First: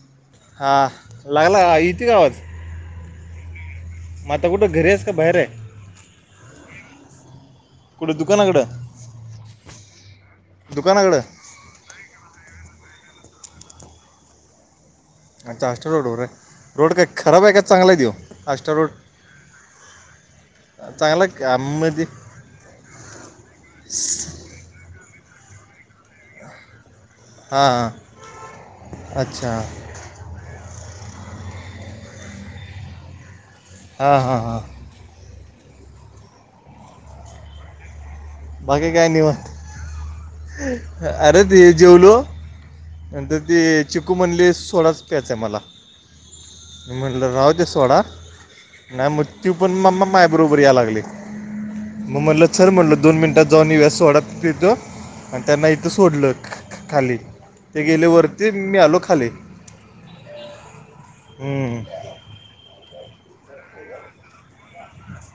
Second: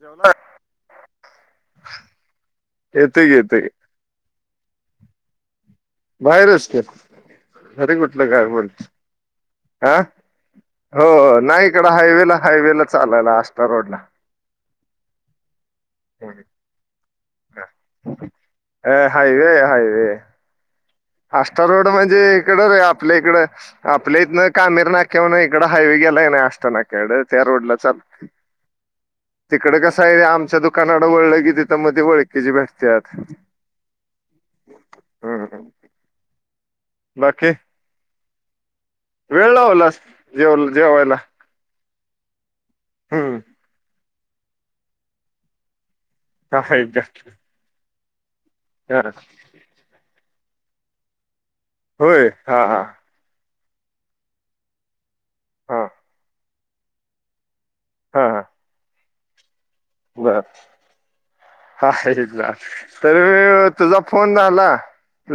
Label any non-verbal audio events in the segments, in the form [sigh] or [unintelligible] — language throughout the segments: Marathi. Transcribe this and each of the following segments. जेवला हा लागला यती का आवाज येतय येतय. म आता कुठ घरी हाईस का बाहेर आहे? बाहेरच की घरी कुठं कुठलं काय दुकानाकडं म्हण आ हो दुकानाकडं हो नाही इकड हायवेला हायवेला चालयला आष्टा रोड ला. आच्छा आष्टा रोडवरर आहे रोड काय खराब आहे का चांगला त्यो आष्टा रोड? अ चांगला आहे का? अष्टारोड मध्ये म्हणजे इकडं रे आपल्या इकडं आपल्या इथन कामीर नाक्यावरन इकडं हायवे गेलाय नाय आष्टा नाक्याकडं त्या हां रोडला चाल हां अच्छा तिकड कस कसाय आमच्या दुकानाकड वळलं कि तिथं म ती वळखीची भेटत्यात हा हा हा. हम्म हम्म. बाकी? बाकी काय निवांत, वेळ लावलास जेव जेवायला अरे ते जेवलो हम्म नंतर ती चिकू म्हणली सोडाच प्यायचाय मला. हा म्हणल राहूदे सोडा नाही म ती पण म म माझ्याबरोबर याय लागली मग होय म्हटलं हा चल हा म्हटलं दोन मिनटात जाऊन येऊया सोडा पितो आणि त्यांना हा इथं सोडलं खाली. ते गेले हा वरती आणि मी आलो खाली. बर. हम्म. तर तुझा फोन आला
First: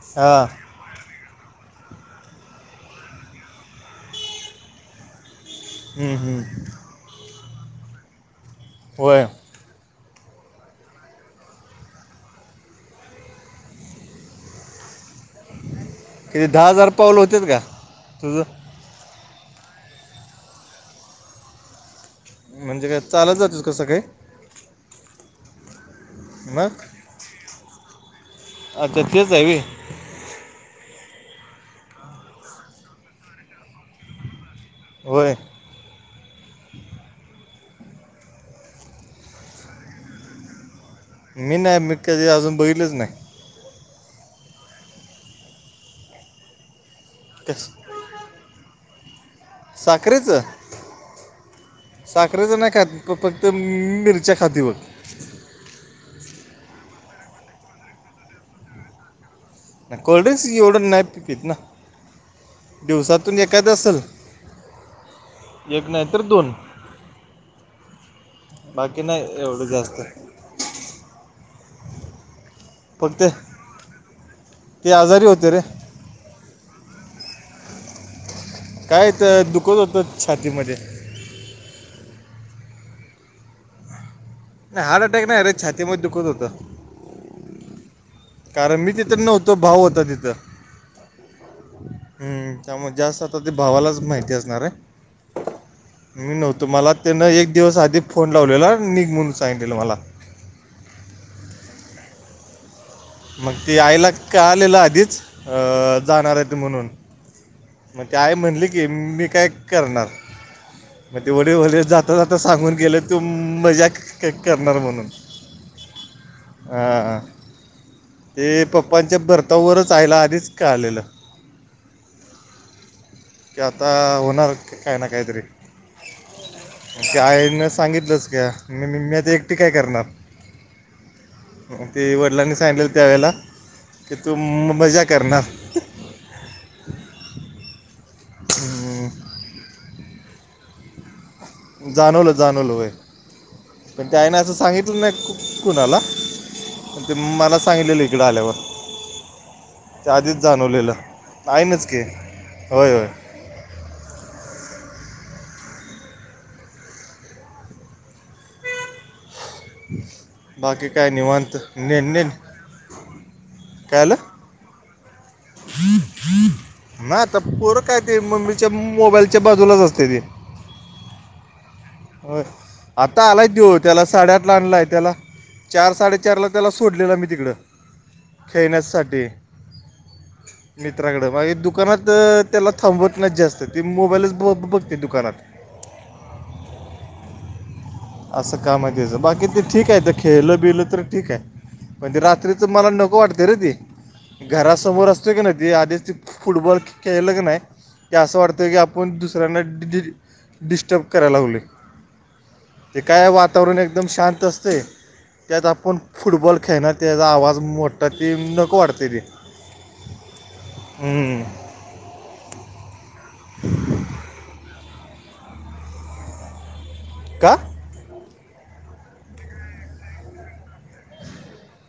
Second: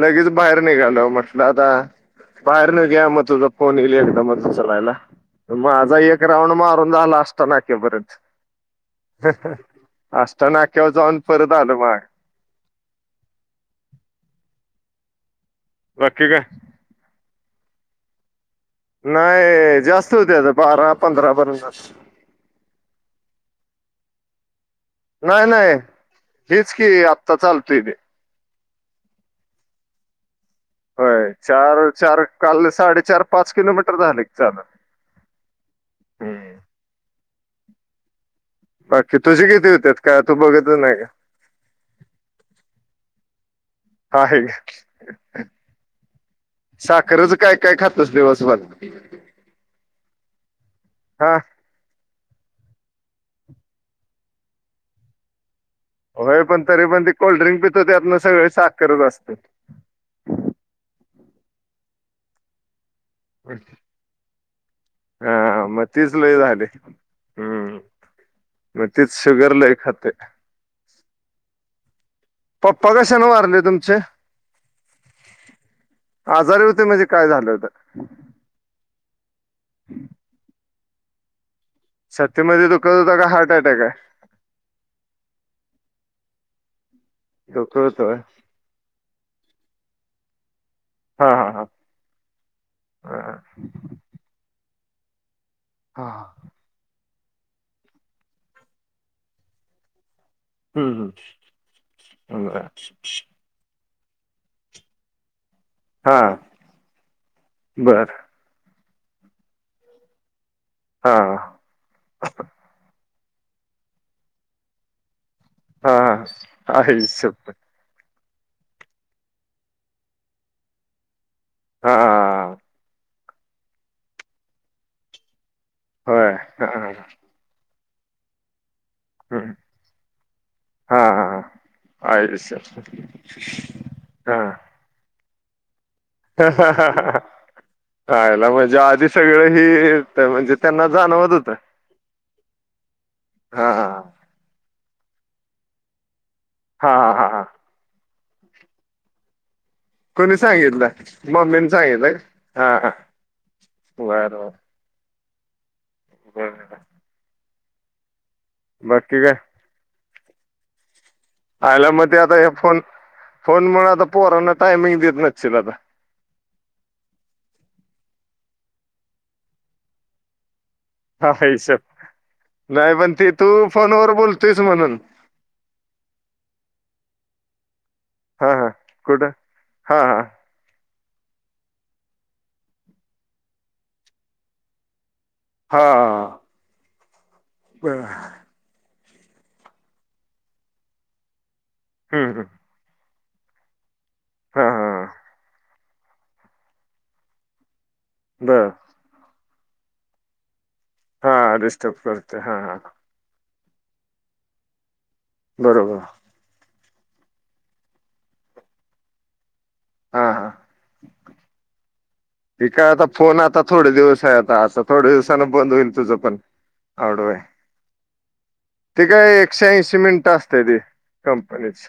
लगेच हा बाहेर निघालो म्हटलं आता बाहेर निघूया म तुझं फोन येईल एकदमच उचलायला. माझा हम्म, एक हम्म. राऊंड मारून झाला असता नाक्या पर्यंत. होय अष्टा नाक्यावर जाऊन परत आलो माग बाकी काय किती दहा हजार पाऊल होत्यात का तुझं? नाय जास्त होत्यात बारा, पंधरा पर्यंत जात्यात. म्हणजे काय चालत जातोस का सकाळी? नाय नाय हेच मग की आत्ता चालतोय ते. अच्छा तेच हाय व्हय. होय चार चार काल साडेचार पाच किलोमीटर झाल की चालून. व्हय. हम्म. बाकी तुझी किती होत्यात? काय तू बघत नाही काय. मी नाही मी त्याचे अजून कधी बघीतलच नाही. हा आहे साखरच काय कस काय खात यस दिवसभर? साखरेच. हा साखरेचं नाही खात फक्त म मिरच्या खातोय बघ. होय पण तरी पण ते कोल्ड्रिंक पीतो त्यातन सगळी साखरच असते. नाय कोल्ड्रिंक्स येवढ नाही मी पित ना दिवसात तून एखादी असल, हा मग एक नाही तीच तर लय दोन. झाले हम्म मग बाकी तीच नाही शुगर एवढं लय जास्त. खाते पप्पा फक्त कशाने वारले तुमचे? ते आजारी होते रे आजारी होते म्हणजे काय झालं होतं? काय तर दुखत होतं छातीमध्ये. छातीमध्ये दुखत होता का हार्ट अटॅक आहे? नाय हार्ट अटॅक नाय अरे छातीमध्ये दुखत होतं. दुखतं होतं व्हय.. कारण मी तिथं नव्हतो भाव होता तिथं. हा हा हा हम्म त्यामुळे जास्त हा आता ते भावालाच माहिती असणार आहे हा मी नव्हतो मला त्यांन एक दिवस आधी फोन लावलेला निघ म्हणून सांगितलेलं मला. हम्म हम् ब. मग ते आयला का आलेलं आधीच हा जाणार आहेत ते म्हणून. मग बर ते आई म्हणली की मी काय करणार हा मग ते वड वले जात. आ आता सांगून गेलं तू मजा करणार म्हणून. हा आई आ. शप्पथ. ते पप्पांच्या भर्तावरच आयला आधीच का आलेलं. हा. की आता होणार काही ना काहीतरी होय हा की आईनं सांगितलंच क म मी आता हम्म. एकटी काय करणार. हा ते वडिलांनी आयुष्य सांगलेलं त्यावेेळेला की तू मजा करणार. यला म्हणजे हम्म, आधी सगळं हि. म्हणजे त्यांना जाणवत होतं. जाणवलं जाणवलंय हा हा पण ते आहे ना असं सांगितलं नाही कुणाला हा ते हा हा मला सांगलेलं इकडं आल्यावर. ते आधीच कोणी जाणवलेलं सांगितलं मम्मीने आईनंच की सांगितलं हा होय होय बरं बर. बर. बाकी का. बाकी काय निवांत. आला मग नेन ते नेन आता हे फोन फोन म्हण काय आता आलं पोहरांना टायमिंग देत नशील आता. ना आता परं काय ते मम्मीच्या मोबाईलच्या बाजूलाच असते ती. हा हा सर. हो आता आलायच देऊ त्याला फोनवर साडेआठ ला बोलतोयस आणलाय म्हणून त्याला. चार साडेचार ला त्याला सोडलेलं मी तिकडं. हा हा खेळण्यासाठी. कुठं हा हा मित्राकडं मागे दुकानात त्याला थांबवत नाही जास्त तेी मोबाईलच ब बघते दुकानात हा. हमं. असं काम आहेयचं बाकी ते ठीक आहे तर खेळलं बिलं तर ठीक आहे. म्हण ते हम्म हम्म रात्रीच मला नको वाटते रे तेी. हा घरा हा समोर असतो की नाही ती आधीच त फुटबॉल खेळल की नाही क असं बर वाटतं की आप आपण दुसऱ्यांना डिि डिस्टर्ब करायला लावले. चप करते हा हां. ते काय वातावरण एकदम शांत असते त्यात आपण. बरोबर फुटबॉल खेळना त्याचा आवाज मोडटा ती नकं वाढतली. हा हा हम्म. काय आता फोन आता थोडे दिवस आहे आता आता थोडे्या दिवसा बंद होईल तुझं पण आवड का त काय एकशे ऐंशीमेंट असते ती कंपनीच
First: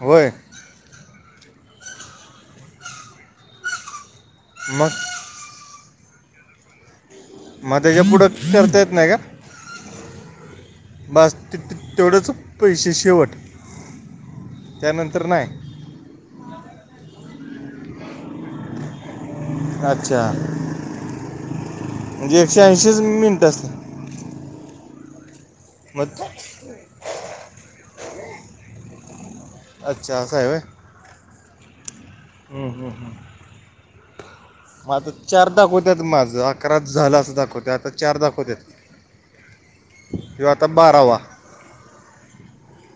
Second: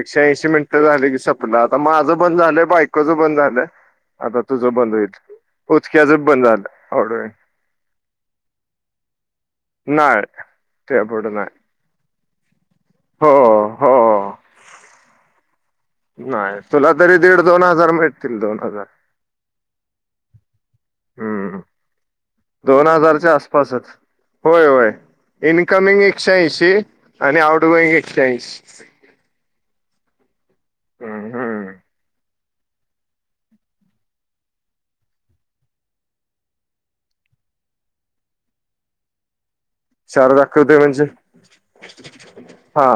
एकशे होय ऐंशीमेंट. झाले की सपलं आता माझं बंद झालंय बायकोचं बंद झालं आता तुझं मग बंद होईल उचक्याच बंद झालं वड. मग त्याच्या पुढं करता येत नाही का. नाही र. बस त तेवढंच पैसे शेवट हो हो त्यानंतर नाही नाही तुला तरी दीड दोन हजार भेटतील दोन हजार अच्छा हम्म म्हणजे एकशे दोन ऐंशीच हजारच्या मिनिट अस आसपासच होय होय इनकमिंग मग एकशेऐंशी आणि आउटगोइंग एकशेऐंशी अच्छा अ अस आहे हम हम ह हं ह माझ चार दाखवत्यात माझं अकराच झालं अस दाखवते आता चार दाखवत्यात शार आखते म्हणज हा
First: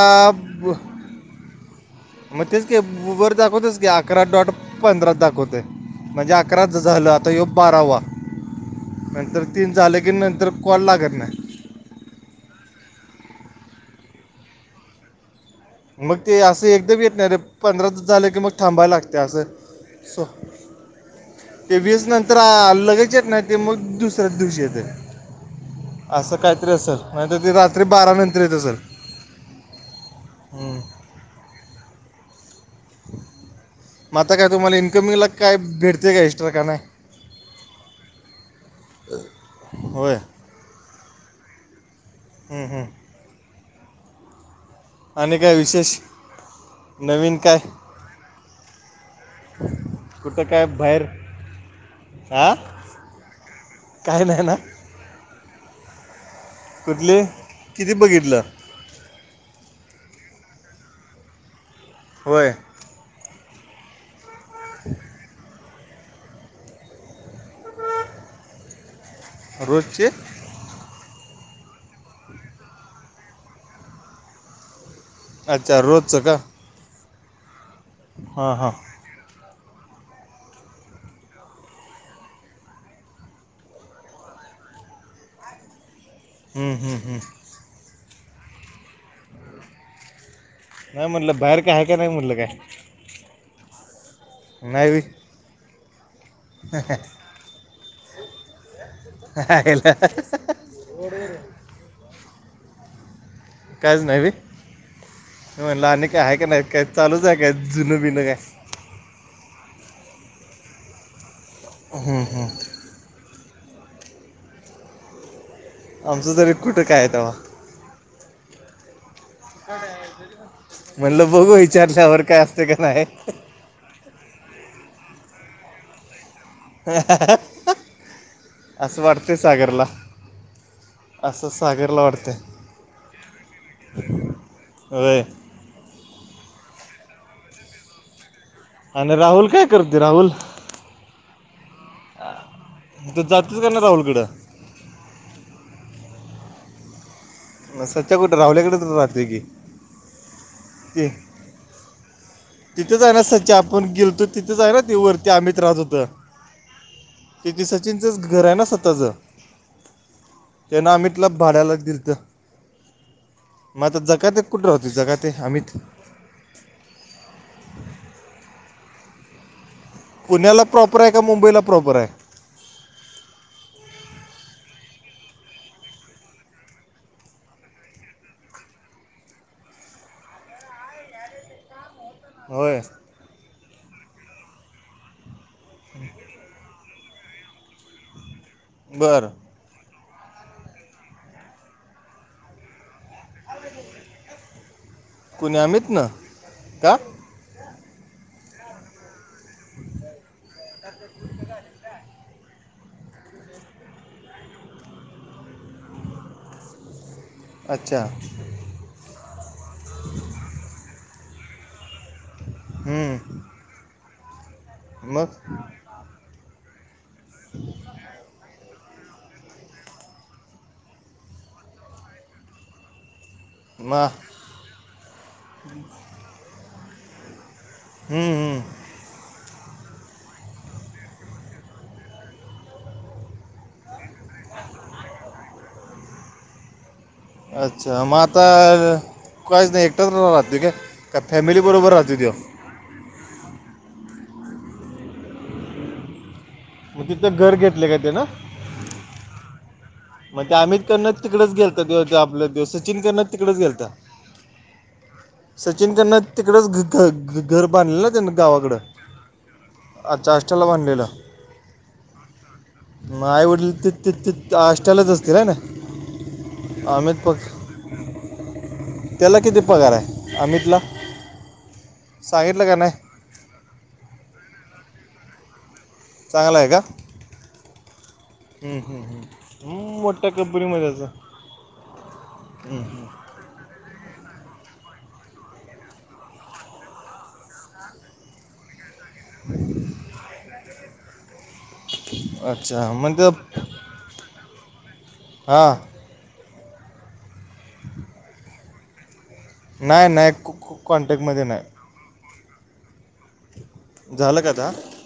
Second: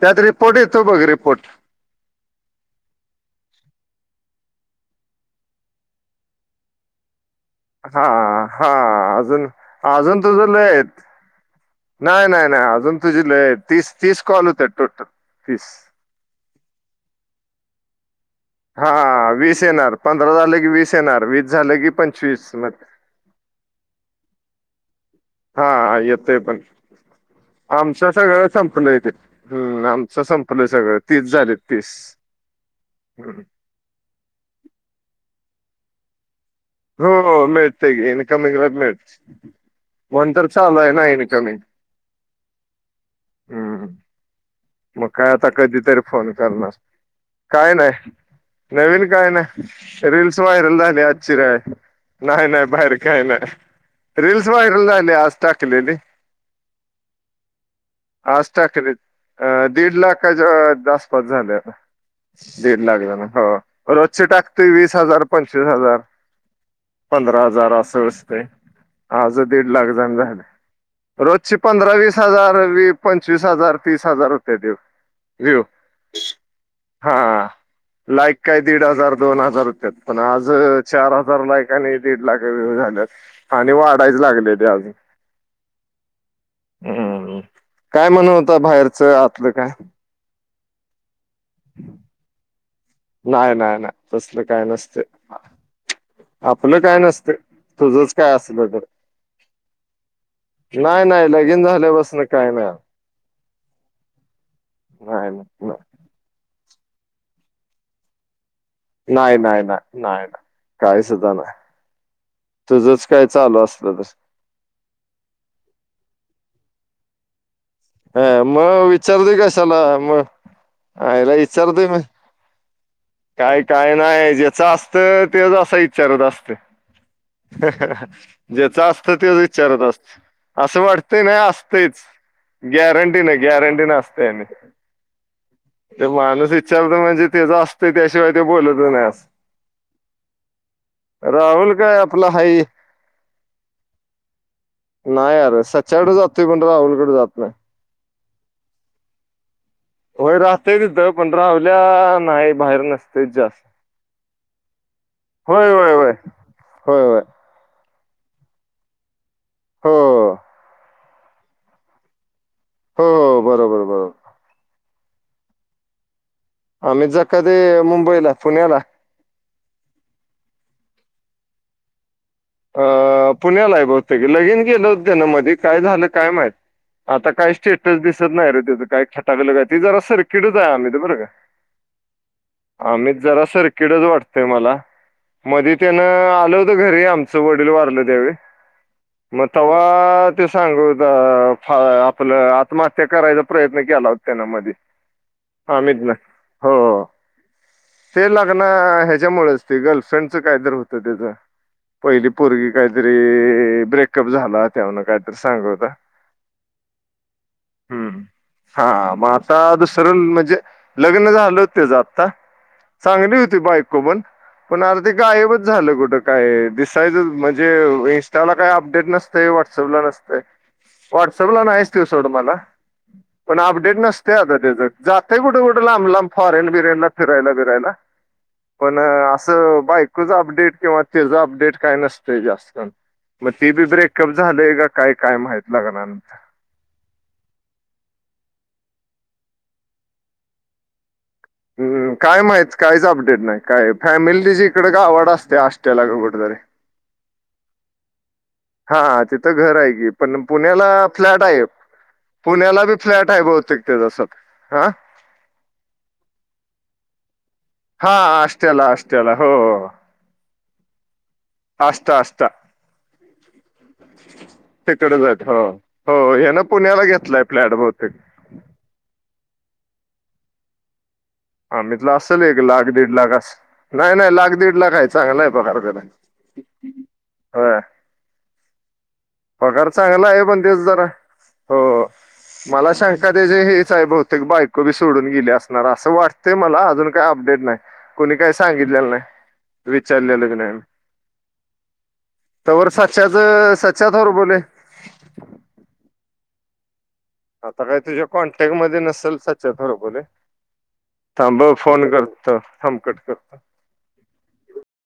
त्यात रिपोर्ट ब- येतो बघ रिपोर्ट मग तेच कायर दाखवतेच काी अकरा डॉट पंधरा दाखवत म्हणजे अकराच झालंता आता येऊ बारावा हा हा नंतर अजून तीन झाले की अजून नंतर तुझं लय कॉल आहेत लागत नाही नाही नाही नाही अजून तुझी तीस तीस को आल होत टोट तीस मग ते असं एकदा भी येतणार रे पंधरा दि झालं की मग थांबाय लागते हा अस वीस येणार पंधरा झालं की वीस येणार वीस झालं ते की वस नंतर पंचवीस मग आलं त नाही ते मग दुसऱ्याच दिवशी येते हा असं येतय पण काहीतरी अस सर नाही ते रात्री बारा नंतर येतं सर म् आमच संपलं सगळं तीस झाले तीस आता काय तुम्हाला इन्कमिंगला काय भेटते का एस्ट्रा का नाही हो मिळते ग इनकमी गला मिळते होय म्हण तर चालू आहे ना इनकमी हम् हम मग काय आणि आता विशेष कधीतरी फोन करणारस काय नाही नवीन काय ना रीलस कुठं काय व्हायरल झाले बाहेर आजचीिरय नाही हा नाही बाहेर काही नाही काय नाही रीलस ना व्हायरल झाले आज टाकलेली कुठली किती बघितलं आजा ख अ दीड लाखाच्या आस्पात झाल्या होय दड लाग ना हो रोजचे टाकते वीस हजार प पवीस हजार पंधरा हजार असं असते आज दीड लाख रोजचे जण झाले रोजची पंधरा वीस हजार व पंचवीस हजार तीस हजार रुपये देऊ घऊ अच्छा रोजचं का हा लाईक हां काय हां दीड हजार दोन हजार रुपयात पण आज चार हजार लाख आणि दीड लाख व्य झाल्यात आणि वाढायच लागले ते अजून हम्म काय म्हण होत बाहेरचं आतलं काय नाही म्हणल बाहेर का काय आहे नाही म्हटलं काय नाही नाही नाही तसल काय नाही बी नसते आपलं काय नसतं तुझच काय असलं तर आहे नाही नाही लगेन झाल्यापसन काय नाही काज नैवीित नाही ना म्हणालं आणि काही आहे का नाहीत काय चालूच आहे काय जुनं बिन काय नाही नाही नाही नाही नाही काही सुद्धा नाही हां हां तुझंच काय चालू असत तर आमचं तरी कुठं कायव ह मग विचारते कशाला मग म्हणलं आईला बघू विचारते मग विचारल्यावर का क नाही आहे काय काय नाही ज्याच असत तेच असा विच्चारत असते ज्याच असं असत तेच वाटतंय विचारत सागरला असत असं वाटतय नाय असं सागरला असतंच. वाटतंय गॅरंटी न गॅरंटी ना असतय. होय! माणूस विचारतय म्हणजे तेज असतंय त्याशिवाय ते बोलत नाही आणि असं राहुल काय करतोय राहुल? राहुल काय आपला हाय तू जातोस का नाहीस राहुल कड? नाही आर सच्याकडे जातोय पण राहुलकडे जात नाय. मग सच्या कुठ राहुल्याकडेच राहतोय की! होय राहतय ती तिथं पण राहूल्या नाही बाहेर नसतंय. सच्चा आपण गेलतो तिथेच आहे ना ती वरती अमित होय राहत होत. होय होय होय होय! ती ते सचिनचंच घर आहे ना स्वतःचं हो त्यांन अमितला भाड्यान दिलंतं. हो हो बरोबर. मग आता बरोबर जगात्यात कुठ राहतोय जगाते अमित? अमित जकाते मुंबईला पुण्याला. पुण्याला प्रॉपर आहे का मुंबईला प्रॉपर आहे? अ पुण्याला आहे बहुतेक लगीन केलं होतं त्यांनी मधी काय झालं काय माहित! आता काही स्टेटस दिसत नाही रे त्याचं काय खटाकल काय ते जरा सर्किटच ये अमित बर का. होय [unintelligible] अमित जरा सर्किटच वाटतय मला मध्ये त्यान आल घरी आमचं वडील वारलं त्यावेळी बरं! मग तेव्हा ते सांगत होता आपलं आत्महत्या करायचा प्रयत्न केला होता. त्यानं मधी कुणी अमित ना न का हो. ते लग्ना ह्याच्यामुळेच ते गर्लफ्रेंडच काय तर होतं त्याचं. पहिली पोरगी काहीतरी ब्रेकअप झाला त्यावेळेला काहीतरी सांगत होता. [inaudible] अच्छा! हा मग आता दुसरं म्हणजे लग्न झालं होत त्याचं आता चांगली हम्म. होती बायको पण पण आता ते मग गायबच झालं कुठं काय दिस म्हणजे इंस्टाला काय अपडेट नस तय, व्हॉट्सअप ला नसते व्हॉट्सअप ला नाहीच ते सोडं म्हणा. पण अपडेट मा नसतंय आता त्याच जातं कुठे कुठं लांब लांब फॉरेन बिरेनला फिरायला बिरायला. हम्म हम्म! पण असं बायकोच अपडेट किंवा त्याचं अपडेट काय नसतंय जास्त मग, ते बी ब्रेकअप झालय का काय काय माहित लग्ना अच्छा मग आता कायच नाही एकटाच राहतोय काय? का फॅमिली बरोबर हम्म, राहतो तो? काय माहित काहीच अपडेट नाही काय फॅमिलीची त्याची इकडे गावाकडे असतीया आष्टट्याला का कुठेतरी! मग तिथे घर घेतले काय त्यानं? हा तिथं घर आहे की. पण ते अमित पुण्याला कडनं फ्लॅट तिकडच आहे गेलता त्यो- त्यो आपलं त्यो पुण्याला बी सचिन कडनं फ्लॅट आहे तिकडच बहुतेक गेलता त्याचा. सचिन त्यांन तिकडंच घ घर बांधल ना त्यांना गावाकडं? त्याला हो. अच्छा आष्टत्याला बांधलेलं आष्टा आष्टा मग आईवडील ति ती ती आ तिकडंच आहेत हो हो ह्यांन पुण्याला अमित पग घेतलाय प्लॅट बहुतेक. त्याला किती पगार आहे अमितला? अमित ला असेल एक सांगितलं का लाख नाही दीड लाख असल नाही नाही लाख दीड लाख आहे चांगला ये पगार त्याला. चागला ये का होय हू हू. पगार चांगला आहे पण तेच जरा हो मला एखाद्या ज हेच आहे बहुतेक बायको बी सोडून गेली असणार असं वाटते मला अजून काही अपडेट नाही. कोणी काही सांगितलेलं नाही विचारलेलं बी नाही मी तवर अच्छा सच्याच सच्चा थर बोले. हा. आता काय तुझ्या कॉन्टॅक्ट मध्ये नसेल सच्या नाही बरोबर आहे नाही कॉन्टॅक्टमध्ये थांब. नाही फोन करत संकट कर. झालं कादा